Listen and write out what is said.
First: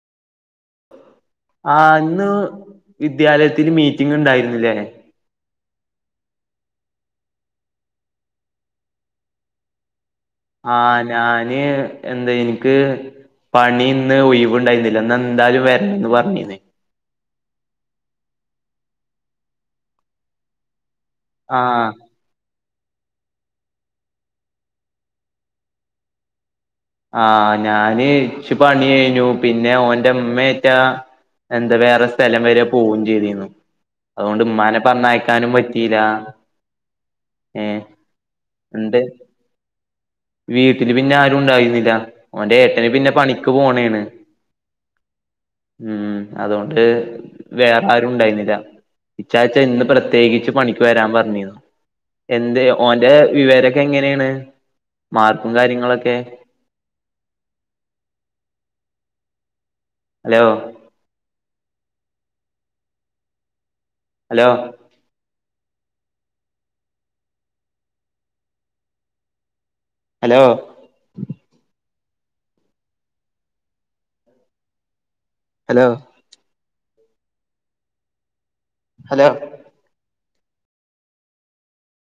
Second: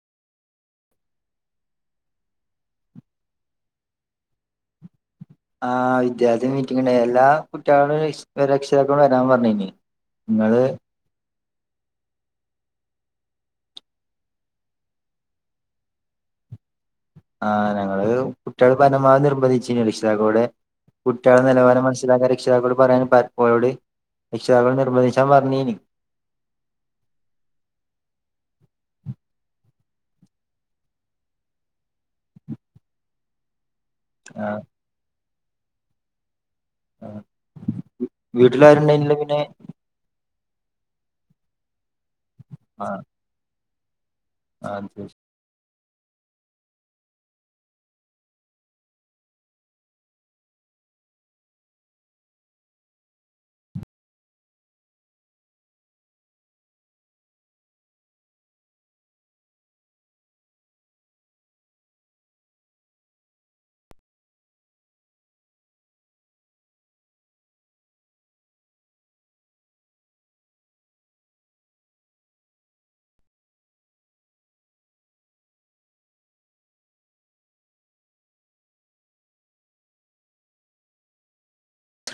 ആ ഇന്ന് വിദ്യാലയത്തിൽ മീറ്റിംഗ് ണ്ടായിരുന്നുല്ലേ ആഹ് വിദ്യാർത്ഥി മീറ്റിംഗ്ണ്ട എല്ലാ കുട്ടിയാള്ടെ രക്ഷി രക്ഷിതാക്കളോടും വരാൻ പറഞ്ഞിന് ആഹ് ഞാൻ ന് എന്താ എനിക്ക് പണി ഇന്ന് ഒഴിവ്ണ്ടായിന്നില്ല ഇന്ന് എന്തായാലും വരണംന്ന് പറഞ്ഞിന്ന് ആഹ് ഞങ്ങള് കുട്ടികൾ പരണമാവധി നിർബന്ധിച്ചിന്ന് രക്ഷിതാക്കളോട് കുട്ടിയാളെ നിലവാരം ആഹ് മനസ്സിലാക്കാൻ രക്ഷിതാക്ക പറയാൻ പപ്പോഴോട് രക്ഷിതാക്കൾ നിർബന്ധിച്ചാൻ പറഞ്ഞിരിന്ന് ആഹ് ഞാന് ഇൻ്റെ ഇമ്മേറ്റാ എന്താ വേറെ സ്ഥലം വരെ പോവും ചെയ്തിന്നു അതോണ്ട് ആഹ് ഇമ്മാനെ പറഞ്ഞയ കാനും പറ്റില ആ എന്റെ വീട്ടിലാരുണ്ടായിന്നീലെ പിന്നെ വീട്ടില് പിന്നെ ആരുംണ്ടായിന്നി ല ഓന്റെ ഏട്ടന് പിന്നെ പണിക്ക് പോണേ ണ് ആ ദ് ഉം അതോണ്ട് വേറെ ആരും ണ്ടായിന്നില്ല ഇച്ചാച്ച ഇന്ന് പ്രത്യേകിച്ച് പണിക്ക് വരാൻ പറഞ്ഞിന്നു എന്ത് ഓൻ്റെ വിവരൊക്കെ എങ്ങനെണ് മാർക്കും കാര്യങ്ങളൊക്കെ hello hello hello hello hello